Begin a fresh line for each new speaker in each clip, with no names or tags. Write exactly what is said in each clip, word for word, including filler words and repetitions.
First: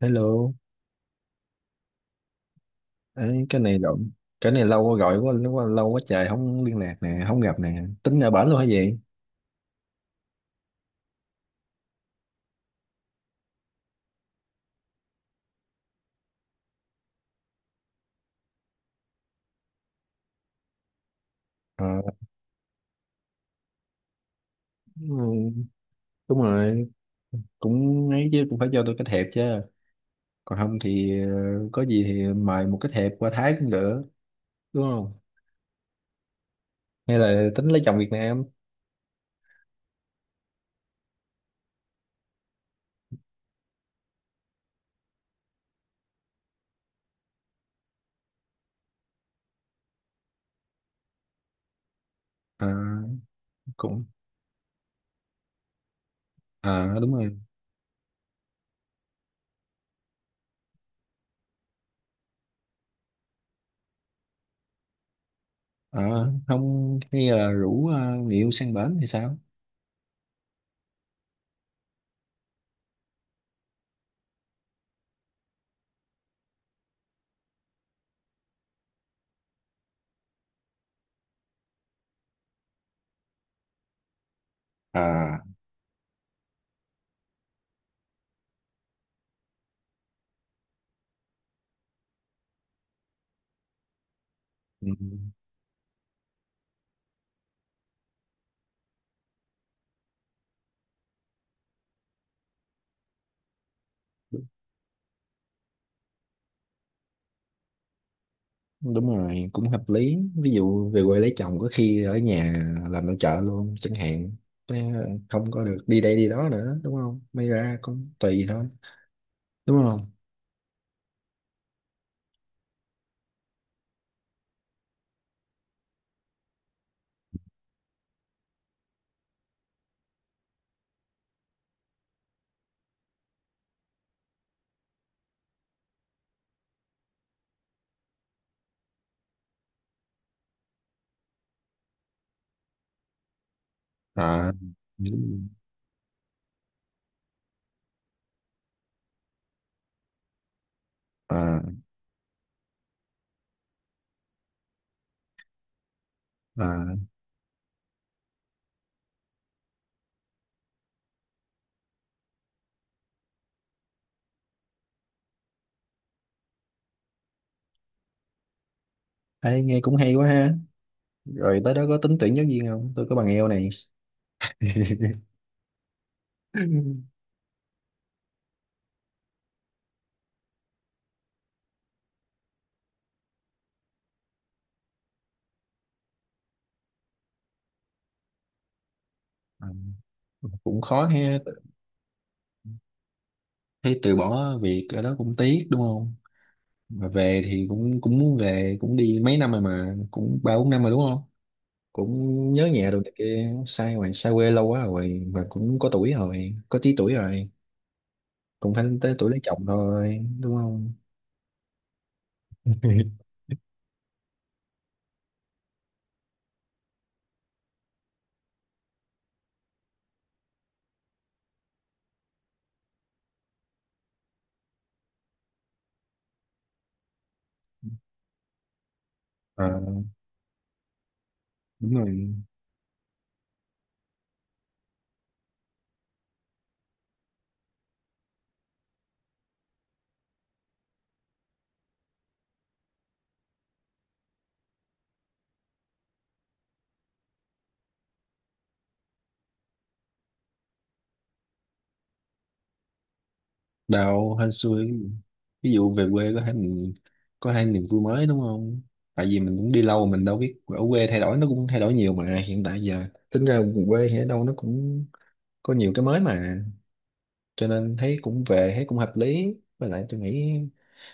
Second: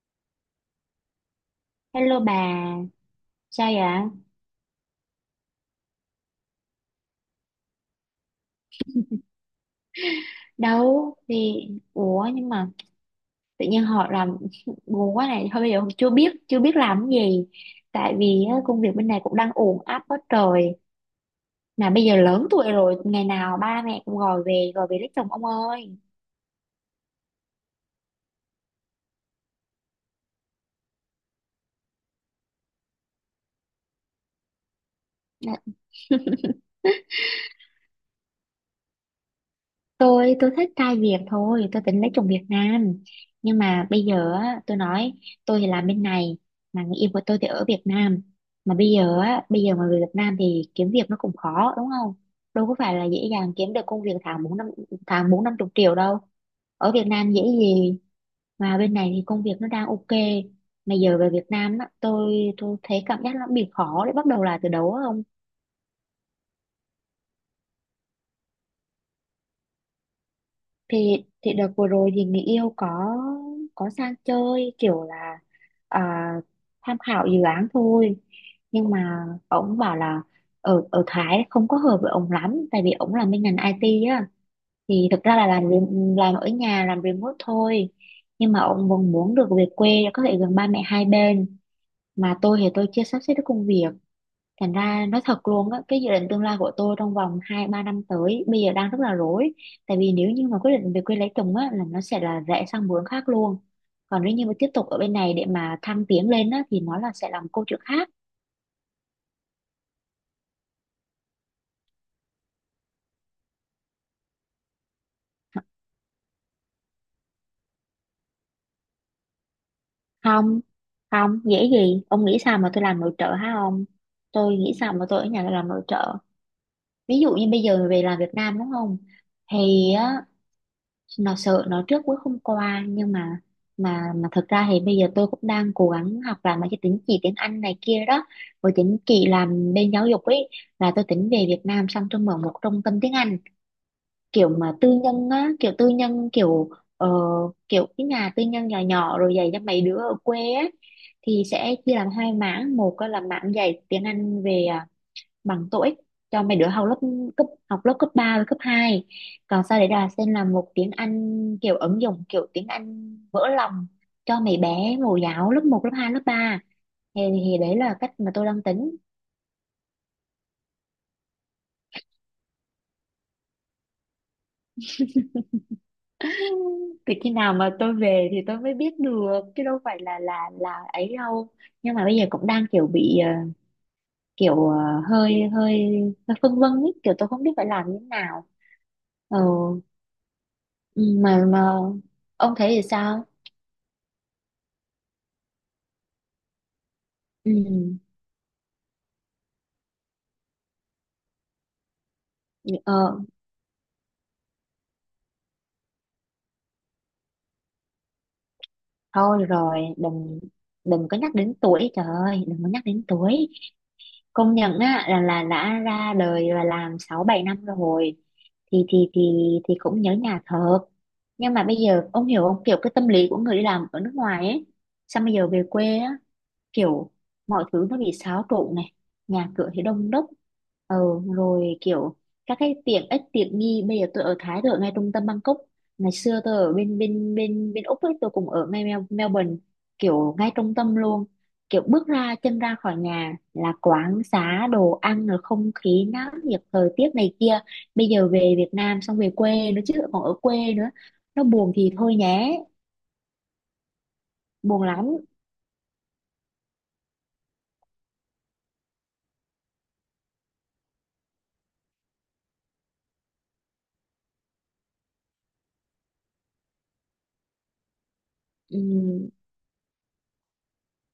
Hello,
Hello bà,
ấy, cái
sao
này rộng,
vậy?
cái này lâu quá gọi quá, quá lâu quá trời không liên lạc nè, không gặp nè, tính ở bển luôn hả vậy?
Đâu thì ủa nhưng mà tự nhiên họ làm buồn quá này, thôi bây giờ chưa biết chưa biết làm cái gì. Tại vì á, công việc bên này cũng đang ùn áp quá trời.
Ờ,
Mà bây giờ lớn tuổi rồi, ngày nào ba mẹ cũng gọi về gọi về
ừ,
lấy chồng ông ơi.
đúng rồi, cũng ấy chứ cũng phải cho tôi cái thiệp chứ, còn không thì ờ, có gì thì mời một cái thiệp qua Thái cũng được, đúng không? Hay là tính lấy chồng Việt Nam,
tôi tôi thích trai Việt thôi, tôi tính lấy chồng Việt Nam, nhưng mà bây giờ á, tôi nói tôi thì làm bên này, mà người yêu của tôi thì ở Việt Nam. Mà bây giờ á, bây giờ mà người Việt Nam thì kiếm việc nó cũng khó, đúng không?
Ờ,
Đâu có phải là dễ dàng kiếm được công
cũng,
việc tháng bốn năm tháng bốn năm chục triệu đâu, ở
à
Việt
đúng rồi.
Nam dễ gì. Mà bên này thì công việc nó đang ok, mà giờ về Việt Nam á, tôi tôi thấy cảm giác nó bị khó để bắt đầu lại từ đầu á ông.
Ờ, không, hay là rủ ờ, người yêu sang bển thì sao?
Thì thì đợt vừa rồi thì người yêu có có sang chơi, kiểu là à, tham khảo dự án thôi, nhưng mà ổng bảo là ở ở Thái không có hợp với ổng lắm, tại vì ổng làm bên ngành i tê á, thì thực ra
À,
là làm re- làm ở nhà, làm remote thôi. Nhưng mà ổng vẫn muốn được về quê để có thể gần ba mẹ hai bên, mà tôi thì tôi chưa sắp xếp được công việc. Thành
ừ.
ra nói thật luôn á, cái dự định tương lai của tôi trong vòng hai ba năm tới bây giờ đang rất là rối. Tại vì nếu như mà quyết định về quê lấy chồng á, là nó sẽ là rẽ sang hướng khác luôn. Còn nếu như mà tiếp tục ở bên này để mà thăng tiến lên á, thì nó là sẽ làm câu chuyện khác.
Đúng rồi, cũng hợp lý. Ví dụ về quê lấy chồng có khi ở nhà làm nội trợ luôn chẳng hạn. Thế không có được đi đây đi đó nữa, đúng không? May ra cũng tùy thôi, đúng không?
Không, không, dễ gì. Ông nghĩ sao mà tôi làm nội trợ hả ông? Tôi nghĩ sao mà tôi ở nhà làm nội trợ. Ví dụ như bây giờ về làm Việt Nam đúng không? Thì á, nó sợ nó trước cuối không qua, nhưng mà mà mà thực ra thì bây giờ tôi cũng đang cố gắng học làm mấy cái tín chỉ tiếng Anh này kia đó, với tín chỉ làm bên giáo dục ấy, là tôi tính về Việt Nam xong tôi mở một trung tâm tiếng Anh, kiểu
À
mà tư nhân
đúng.
á, kiểu tư nhân, kiểu ờ, kiểu cái nhà tư nhân nhỏ nhỏ rồi dạy cho mấy đứa ở quê á. Thì
À,
sẽ chia làm hai mảng, một á là mảng dạy tiếng Anh về à, bằng TOEIC cho mấy đứa học lớp
à.
cấp, học lớp cấp ba và cấp hai. Còn sau đấy là xem là một tiếng Anh kiểu ứng dụng, kiểu tiếng Anh vỡ lòng cho mấy bé mẫu giáo lớp một lớp hai lớp ba. Thì, thì đấy là cách mà tôi đang tính.
Ê, nghe cũng hay quá ha, rồi tới đó có tính tuyển giáo viên không, tôi có bằng eo này.
Từ khi nào mà tôi về thì tôi mới biết được chứ đâu phải là là là ấy đâu. Nhưng mà bây giờ cũng đang kiểu bị ờ, kiểu ờ, hơi hơi hơi phân vân ấy, kiểu tôi không biết phải làm như thế nào. ờ
Ừ. À, cũng
ừ,
khó ha,
mà mà ông thấy thì sao?
thấy từ bỏ việc ở đó cũng tiếc đúng không, mà về
Ừ,
thì cũng cũng muốn về, cũng đi mấy năm rồi mà cũng ba bốn năm rồi đúng không, cũng nhớ nhà rồi, này
ờ,
kia sai rồi, xa quê lâu quá rồi và cũng có tuổi rồi, có tí tuổi rồi, cũng phải tới tuổi lấy
thôi
chồng
rồi,
thôi
đừng,
đúng không.
đừng có nhắc đến tuổi, trời ơi, đừng có nhắc đến tuổi. Công nhận á là là đã ra đời và làm sáu bảy năm rồi, thì thì thì thì cũng nhớ nhà thật. Nhưng mà bây giờ ông hiểu không, kiểu cái tâm lý của người đi làm ở nước ngoài ấy, sao bây giờ về quê á, kiểu mọi thứ nó bị xáo trộn này, nhà cửa thì
À,
đông đúc, ờ, rồi
đúng
kiểu
rồi.
các cái tiện ích tiện nghi. Bây giờ tôi ở Thái, tôi ở ngay trung tâm Bangkok, ngày xưa tôi ở bên bên bên bên Úc ấy, tôi cũng ở ngay Mel- Melbourne, kiểu ngay trung tâm luôn, kiểu bước ra chân ra khỏi nhà là quán xá đồ ăn rồi không khí náo nhiệt, thời tiết này kia. Bây giờ về Việt Nam xong về quê nữa chứ, còn ở quê nữa nó buồn thì thôi nhé,
Đào hên
buồn
xui.
lắm.
Ví dụ về quê có hai mình, có hai niềm vui mới đúng không, tại vì mình cũng đi lâu mình đâu biết ở quê thay đổi, nó cũng thay đổi nhiều mà hiện tại giờ tính ra quê thì ở đâu nó cũng có nhiều cái mới mà, cho nên thấy cũng về thấy cũng hợp
Ừ,
lý. Với lại tôi nghĩ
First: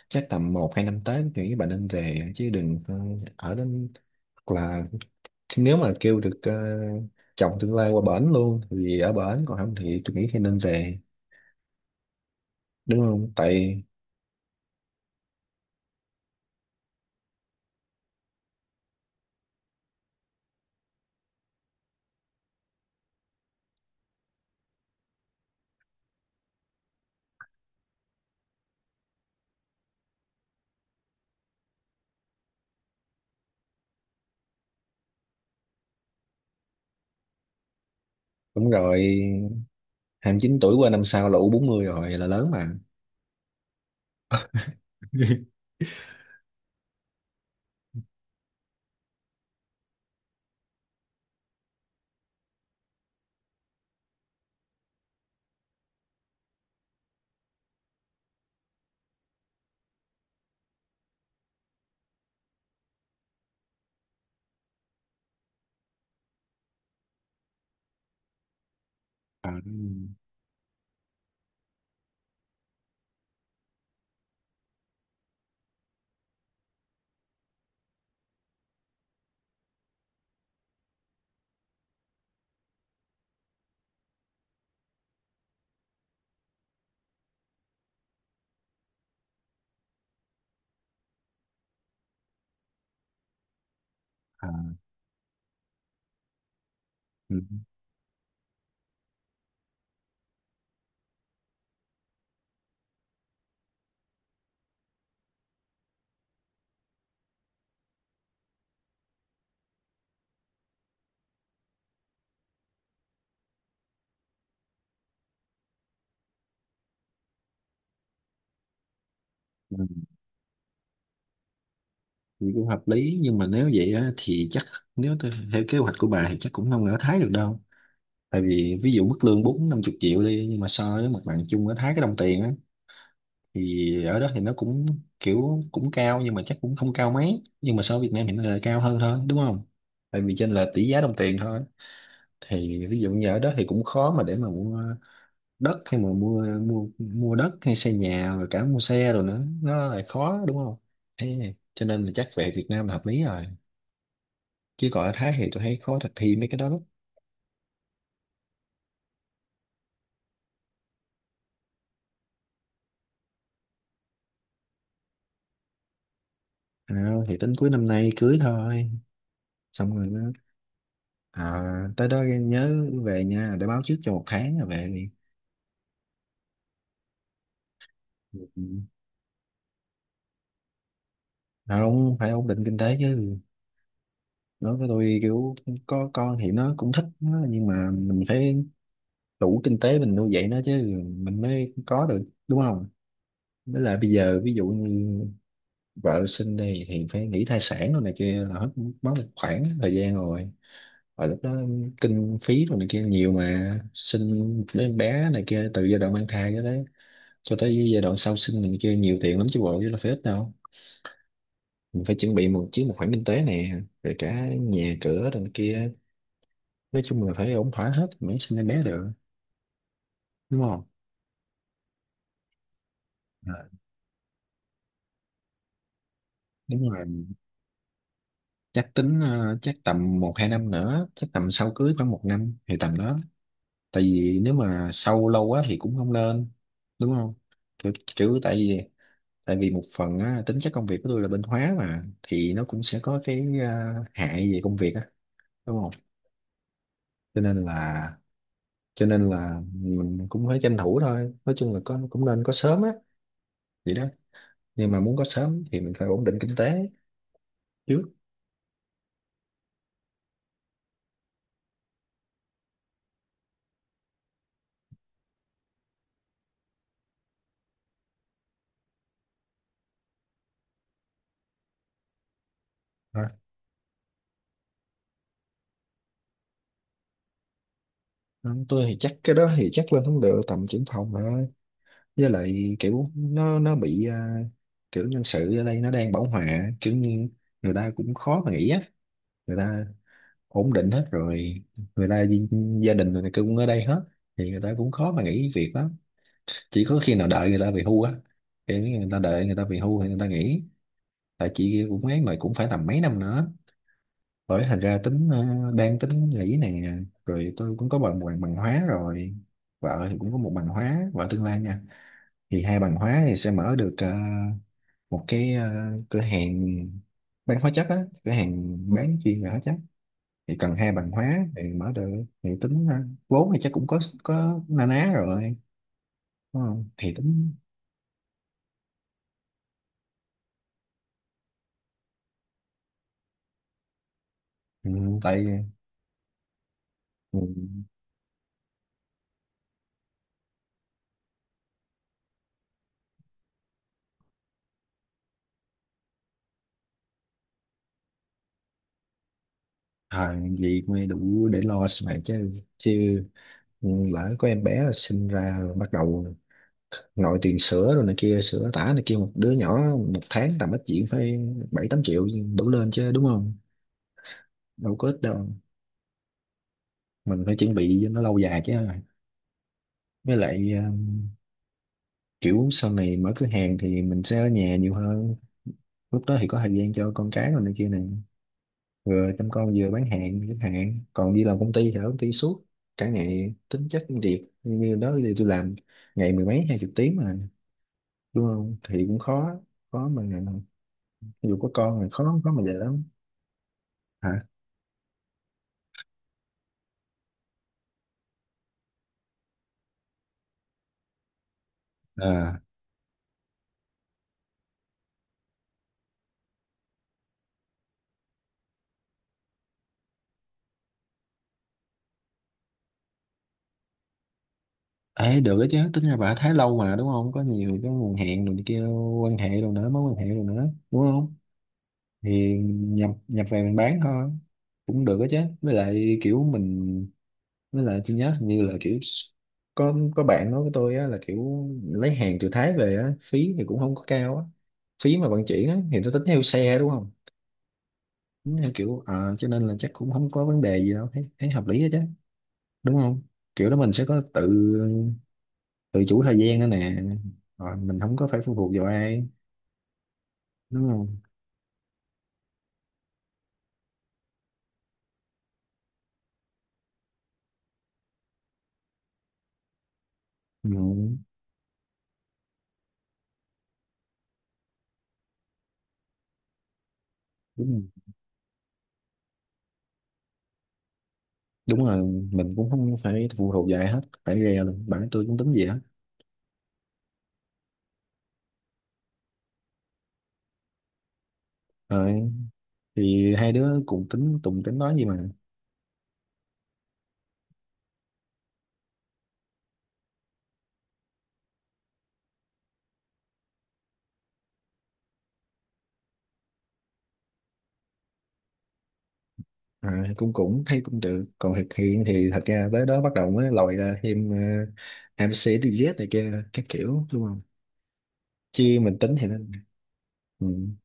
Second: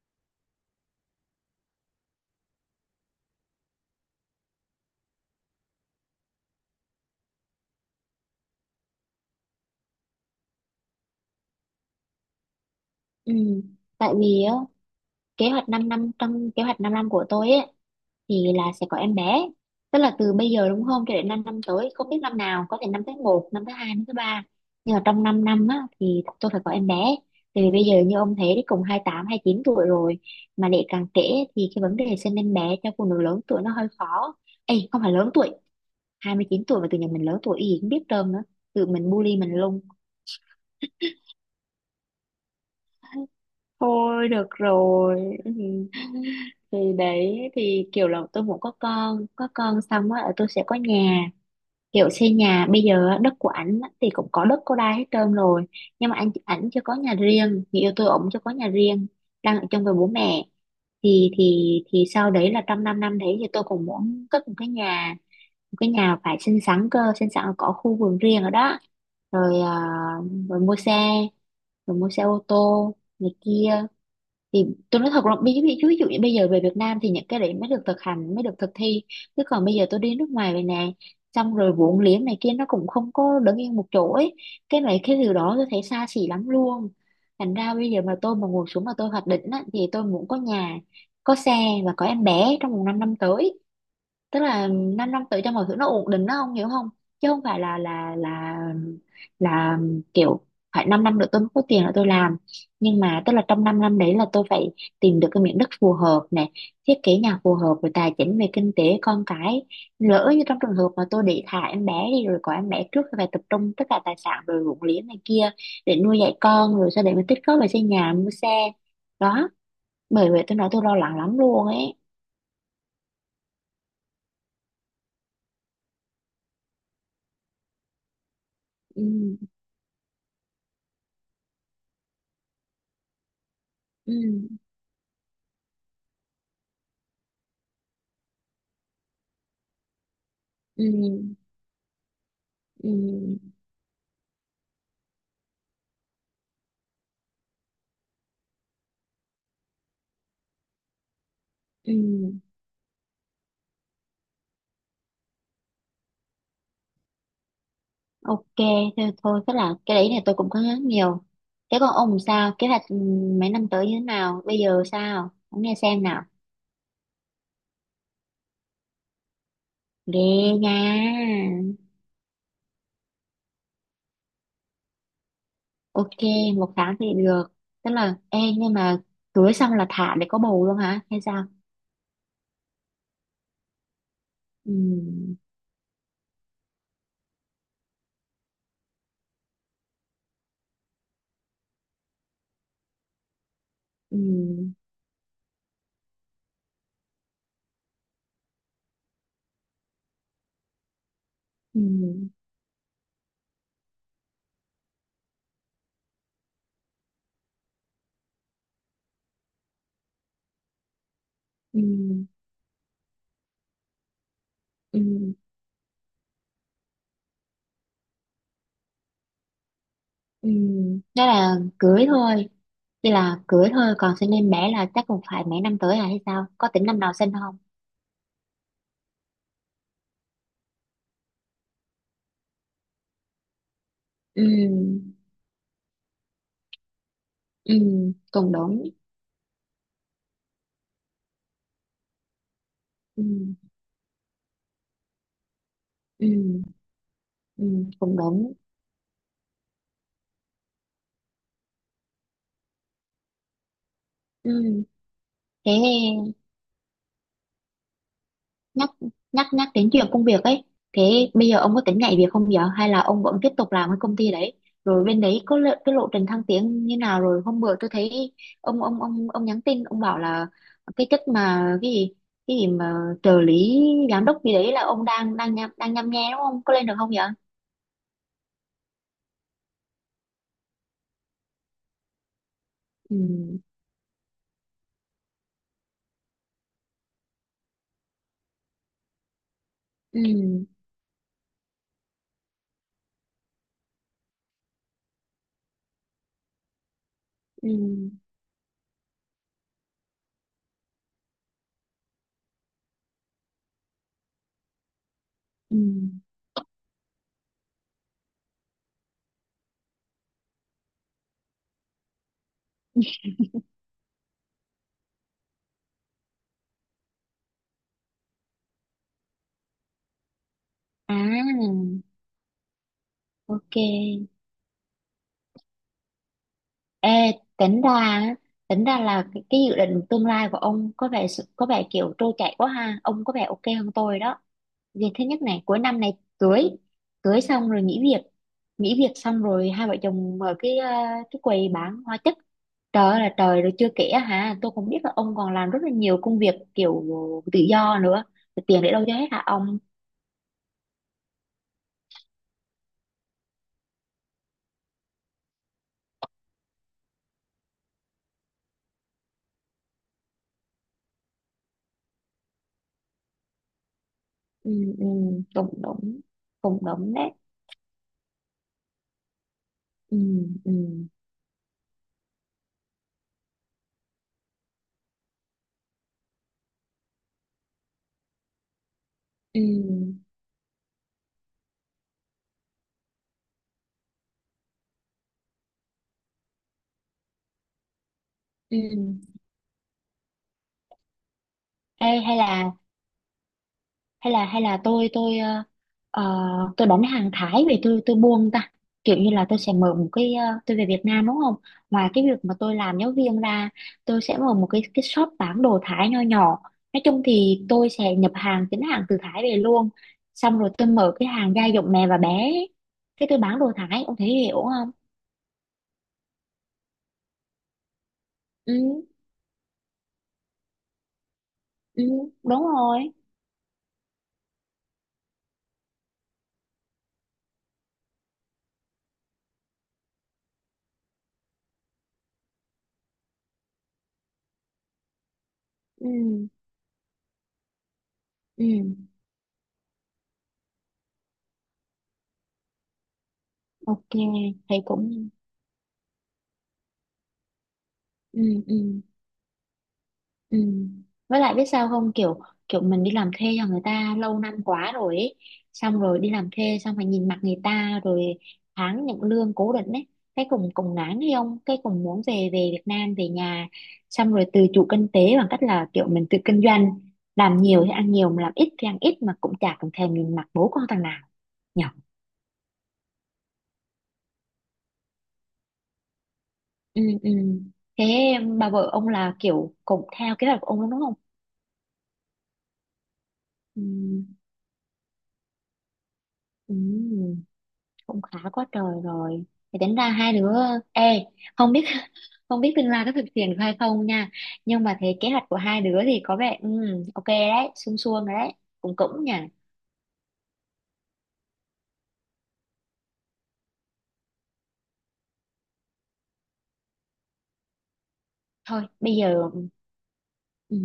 chắc tầm một hai năm tới thì các bạn nên về chứ đừng ờ, ở đến, hoặc là nếu mà kêu được ờ, chồng tương lai qua bển luôn thì ở bển, còn không thì tôi nghĩ thì nên về, đúng không.
ừ.
Tại
Tại vì á, kế hoạch 5 năm, trong kế hoạch 5 năm của tôi ấy, thì là sẽ có em bé. Tức là từ bây giờ đúng không, cho đến 5 năm tới, không biết năm nào, có thể năm tới, một năm tới, hai năm tới ba, nhưng mà trong 5 năm á, thì tôi phải có em bé. Tại vì bây giờ như ông thấy đấy, cùng hai tám, hai chín tuổi rồi, mà để càng trễ thì cái vấn đề sinh em bé cho phụ nữ lớn tuổi nó hơi khó. Ê, không phải lớn tuổi, hai mươi chín tuổi mà tự nhiên mình lớn tuổi gì cũng biết trơn nữa,
đúng
tự
rồi,
mình bully mình luôn.
hai mươi chín tuổi qua năm sau là u bốn mươi rồi là lớn mà.
Thôi được rồi. Ừ. Thì đấy, thì kiểu là tôi muốn có con, có con xong á, ờ, tôi sẽ có nhà, kiểu xây nhà. Bây giờ á, đất của ảnh á, thì cũng có đất có đai hết trơn rồi, nhưng mà anh ảnh chưa có nhà riêng, người yêu tôi ổng chưa có nhà riêng, đang ở chung với bố mẹ. Thì thì thì sau đấy là trong 5 năm năm đấy thì tôi cũng muốn cất một cái nhà, một cái nhà phải xinh xắn cơ, xinh xắn là có khu vườn riêng ở đó,
À,
rồi à, rồi mua xe rồi mua xe ô tô này kia. Thì tôi nói thật là ví ví- ví dụ như bây giờ về Việt Nam thì những cái đấy mới được thực hành, mới được thực thi, chứ còn bây giờ tôi đi nước ngoài về nè, xong rồi vốn liếng này kia nó cũng không có đứng yên một chỗ ấy, cái này cái điều đó tôi thấy xa xỉ lắm luôn. Thành ra bây giờ mà tôi mà ngồi xuống mà tôi hoạch định á, thì tôi muốn có nhà, có xe và có em bé trong vòng 5 năm năm tới, tức
à,
là 5 năm năm tới cho mọi thứ nó ổn định nó, không hiểu không? Chứ
ừ,
không phải là là là là kiểu phải 5 năm năm nữa tôi mới có tiền là tôi làm, nhưng mà tức là trong 5 năm năm đấy là tôi phải tìm được cái miếng đất phù hợp này, thiết kế nhà phù hợp, rồi tài chính về kinh tế, con cái. Lỡ như trong trường hợp mà tôi để thả em bé đi, rồi có em bé trước, thì phải tập trung tất cả tài sản rồi ruộng liếng này kia để nuôi dạy con, rồi sau đấy mới tích góp về xây nhà mua xe đó.
ừ,
Bởi vậy tôi nói tôi lo lắng lắm luôn ấy.
thì cũng hợp lý nhưng mà nếu vậy á, thì chắc nếu tôi theo kế hoạch của bà thì chắc cũng không ở Thái được đâu. Tại vì ví dụ mức
Ừ,
lương bốn năm chục triệu đi, nhưng mà so với mặt bằng chung ở Thái, cái đồng tiền á, thì ở
ừ,
đó thì nó cũng kiểu cũng cao, nhưng mà chắc cũng không cao mấy, nhưng mà so với Việt Nam hiện nay là cao hơn thôi đúng không, tại vì trên là
ừ.
tỷ giá đồng tiền thôi. Thì
Ừ,
ví dụ như ở đó thì cũng khó mà để mà mua đất, hay mà mua mua mua đất hay xây nhà rồi cả mua xe rồi nữa nó lại khó đúng không, thế cho
ừ,
nên là chắc về Việt Nam là hợp lý rồi, chứ còn ở Thái thì tôi thấy khó thực thi mấy cái đó lắm.
ok, thế thôi, tức là cái đấy này tôi cũng có nhớ nhiều. Thế còn ông sao, kế hoạch ừ, mấy năm tới như thế nào bây giờ, sao ông nghe xem nào.
À, thì tính cuối năm nay cưới thôi, xong rồi nó.
Ghê nha.
À, tới đó nhớ về nha, để báo trước cho một tháng là về đi.
Ok, một tháng thì được, tức là ê
Ừ.
nhưng mà cưới xong là thả để có bầu luôn hả hay sao?
Không, phải ổn định kinh tế chứ, nói với tôi
Ừ,
kiểu có con thì nó cũng thích nó, nhưng mà mình phải đủ kinh tế mình nuôi dạy nó chứ, mình mới có được đúng không. Với lại bây
ừ,
giờ ví dụ như vợ sinh đi thì phải nghĩ thai sản rồi này kia là hết mất một khoảng thời gian rồi, và lúc đó
ừ,
kinh phí rồi này kia nhiều, mà sinh một đứa em bé này kia từ giai đoạn mang thai cho tới cho tới giai đoạn sau sinh này kia nhiều tiền lắm chứ bộ, chứ là phải ít đâu.
ừ,
Mình phải chuẩn bị một chứ một khoản kinh tế nè rồi cả nhà cửa
ừ,
đằng kia, nói chung là phải ổn thỏa hết mới sinh em bé được,
ừ.
đúng không.
Đó là cưới thôi, chỉ là
Ờ,
cưới thôi, còn sinh em bé là chắc cũng phải mấy năm tới à hay sao, có tính
đúng
năm
rồi,
nào sinh không?
chắc tính ờ, chắc tầm một hai năm nữa, chắc tầm sau cưới khoảng một năm thì tầm đó, tại vì
Ừ.
nếu mà sau lâu quá thì cũng không nên đúng không.
Ừ.
Kiểu, kiểu
Cũng
tại vì
đúng.
tại vì một phần á, tính chất công việc của tôi là bên hóa mà, thì nó cũng sẽ có cái
Ừ.
à, hại về công việc á, đúng không,
Ừ.
cho nên
Ừ.
là
Cũng đúng.
cho nên là mình cũng phải tranh thủ thôi, nói chung là có cũng nên có sớm á, vậy đó.
Ừ.
Nhưng mà muốn có sớm
Thế,
thì mình phải ổn định kinh tế trước.
nhắc nhắc nhắc đến chuyện công việc ấy, thế bây giờ ông có tính nhảy việc không giờ, hay là ông vẫn tiếp tục làm cái công ty đấy? Rồi bên đấy có lộ, cái lộ trình thăng tiến như nào? Rồi hôm bữa tôi thấy ông ông ông ông nhắn tin, ông bảo là cái chức mà cái gì, cái gì mà
À.
trợ lý giám đốc gì đấy là ông đang đang nhăm, đang nhăm nhe, đúng không? Có lên được không vậy?
Tôi thì chắc cái đó thì chắc lên không được, tầm trưởng phòng mà. Với lại kiểu
Ừ.
nó nó bị à, kiểu nhân sự ở đây nó đang bão hòa, kiểu như người ta cũng khó mà nghĩ á, người ta
Ừ.
ổn định hết rồi, người ta gi- gia đình rồi này kia cũng ở đây hết, thì người ta cũng khó mà nghỉ việc lắm, chỉ có khi nào đợi người ta
Ừ.
về hưu á, kiểu như người ta đợi người ta về hưu thì người ta nghỉ. Tại chị cũng ấy mà, cũng phải tầm mấy năm nữa, bởi thành ra tính ờ,
Ừ.
đang tính nghỉ nè. Rồi tôi cũng có bằng bằng, bằng hóa rồi, vợ thì cũng có một bằng hóa, vợ tương lai nha, thì hai bằng hóa thì sẽ mở được ờ, một cái ờ, cửa hàng bán hóa chất á, cửa hàng bán chuyên về hóa chất, thì cần hai bằng
À.
hóa thì mở được. Thì tính ờ, vốn thì chắc
Ok.
cũng có có na ná rồi, đúng không
Ê,
thì tính.
tính ra á, tính ra là cái, cái dự định tương lai của ông có vẻ sự- có vẻ kiểu trôi chảy quá ha, ông có vẻ ok hơn tôi đó.
Ừ,
Việc thứ nhất
tại
này, cuối năm này cưới,
ừ,
cưới xong rồi nghỉ việc, nghỉ việc xong rồi hai vợ chồng mở cái ờ, cái quầy bán hóa chất. Trời ơi là trời, rồi chưa kể á hả, tôi cũng biết là ông còn làm rất là nhiều công việc kiểu tự do nữa. Thì tiền để đâu cho hết hả ông?
thời vậy mới đủ để lo sau này chứ, chứ lỡ có em bé sinh ra rồi bắt đầu nội tiền sữa rồi này kia, sữa tã này kia, một đứa nhỏ một tháng tầm ít chuyện phải bảy tám triệu, đủ lên chứ đúng không,
Ừ,
đâu
ừ,
có ít đâu.
cũng đúng, cũng đúng đấy.
Mình phải chuẩn bị cho nó lâu dài chứ.
Ừ,
Với lại
ừ,
ờ, kiểu sau này mở cửa hàng thì mình sẽ ở nhà nhiều hơn, lúc đó thì có thời gian cho con cái rồi này kia này, vừa chăm
ừ,
con vừa bán hàng chẳng hạn, còn đi làm công ty thì ở công ty suốt cả ngày, tính chất công việc như đó thì tôi làm ngày mười mấy hai chục tiếng mà, đúng không
ừ.
thì cũng khó, khó mà, dù có con thì
Ê, hay
khó, khó mà dễ
là
lắm. Hả?
hay là hay là tôi tôi ờ, ờ, tôi đánh hàng Thái về, tôi tôi buông ta, kiểu như là tôi sẽ mở một cái ờ, tôi về Việt Nam đúng không, ngoài cái việc mà
À.
tôi làm giáo viên ra, tôi sẽ mở một cái cái shop bán đồ Thái nho nhỏ. Nói chung thì tôi sẽ nhập hàng chính hàng từ Thái về luôn, xong rồi tôi mở cái hàng gia dụng mẹ và bé, cái tôi bán đồ Thái, ông thấy hiểu không?
Ê được đó chứ, tính ra bà Thái lâu mà đúng không, có nhiều cái nguồn hẹn rồi này
Ừ.
kia, quan hệ rồi nữa, mối quan hệ rồi nữa đúng không,
Ừ.
thì
Đúng
nhập
rồi.
nhập về mình bán thôi, cũng được đó chứ. Với lại kiểu mình, với lại tôi nhớ hình như là kiểu có có bạn nói với tôi á, là kiểu lấy hàng từ Thái về á, phí thì cũng không có cao á, phí mà vận chuyển á, thì tôi tính theo
Ừ.
xe đúng không, tính theo kiểu
Ừ.
à, cho nên là chắc cũng không có vấn đề gì đâu, thấy, thấy hợp lý đó chứ, đúng không. Kiểu đó mình sẽ
Ok,
có tự,
thầy cũng
tự chủ thời gian nữa nè, rồi mình không có phải
ừ
phụ thuộc
ừ.
vào ai,
Ừ.
đúng không.
Với lại biết sao không, kiểu kiểu mình đi làm thuê cho người ta lâu năm quá rồi ấy. Xong rồi đi làm thuê xong phải nhìn mặt người ta rồi, tháng nhận lương cố định ấy, cái
Ừ,
cùng cùng ngán hay không, cái cùng muốn về về Việt Nam về nhà, xong rồi tự chủ kinh tế bằng cách là kiểu mình tự kinh doanh, làm
đúng rồi.
nhiều thì ăn nhiều mà làm ít thì ăn ít, mà cũng chả cần thèm nhìn mặt bố con thằng nào,
Đúng
nhỉ?
là mình cũng không phải phụ thuộc vào ai hết, phải ghe luôn bản tôi cũng tính gì hết.
Ừ, ừ. Thế bà vợ ông là kiểu cũng theo kế hoạch của ông luôn đúng không?
Rồi thì hai
Ừ,
đứa cùng tính, cùng tính nói gì mà.
ừ. Cũng khá quá trời rồi. Thì tính ra hai đứa, ê, không biết không biết tương lai có thực hiện được hay không nha, nhưng mà thấy kế hoạch của hai đứa thì có vẻ ừ, ok đấy, suông suông rồi đấy, cũng cũng nha.
À, cũng cũng thấy cũng được, còn thực hiện thì thật ra tới đó bắt đầu mới lòi ra thêm uh, em xê đê dét này kia các kiểu, đúng không, chứ
Thôi
mình tính
bây
thì nó.
giờ
Ừ,
ừ,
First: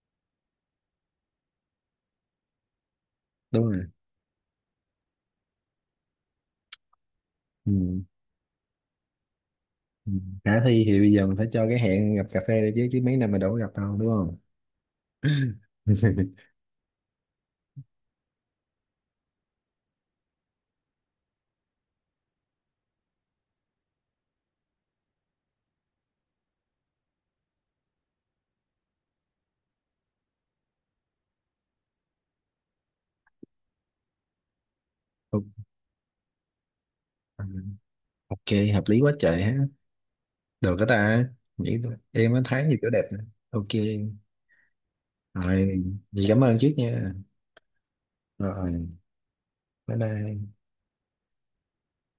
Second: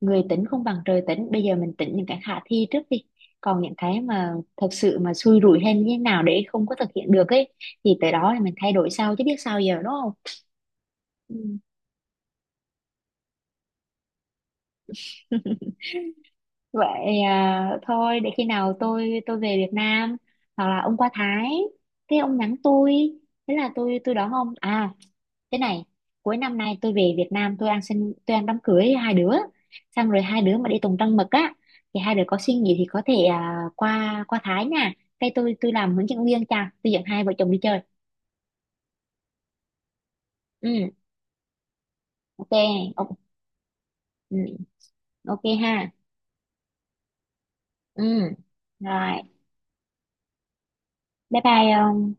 người tính không bằng trời tính, bây giờ mình tính những cái khả thi trước đi, còn
đúng
những
rồi.
cái mà thật sự mà xui rủi hay như thế nào để không có thực hiện được ấy, thì
Ừ.
tới đó thì mình thay đổi sau chứ biết sao giờ, đúng không?
Ừ. Khả thi thì bây giờ mình phải cho cái hẹn gặp cà phê đi chứ, chứ mấy năm mà đâu có gặp đâu đúng không.
Ừ. Vậy à, thôi để khi nào tôi tôi về Việt Nam, hoặc là ông qua Thái thế ông nhắn tôi, thế là tôi tôi đón ông à. Thế này, cuối năm nay tôi về Việt Nam tôi ăn sinh, tôi ăn đám cưới hai đứa, xong rồi hai đứa mà đi tùng trăng mật á, thì hai đứa có suy nghĩ thì có thể à, qua qua Thái nha, cái
Ok,
tôi tôi làm hướng dẫn viên, cha tôi dẫn hai vợ chồng đi chơi.
ok, hợp lý quá trời ha.
Ừ.
Được cái ta nghĩ thôi. Em mới
Ok.
thấy nhiều kiểu đẹp
Ok,
nè. Ok.
ừ, ok
Rồi,
ha.
vậy cảm ơn trước nha.
Ừ.
Rồi.
Rồi.
Bye bye.
Bye bye.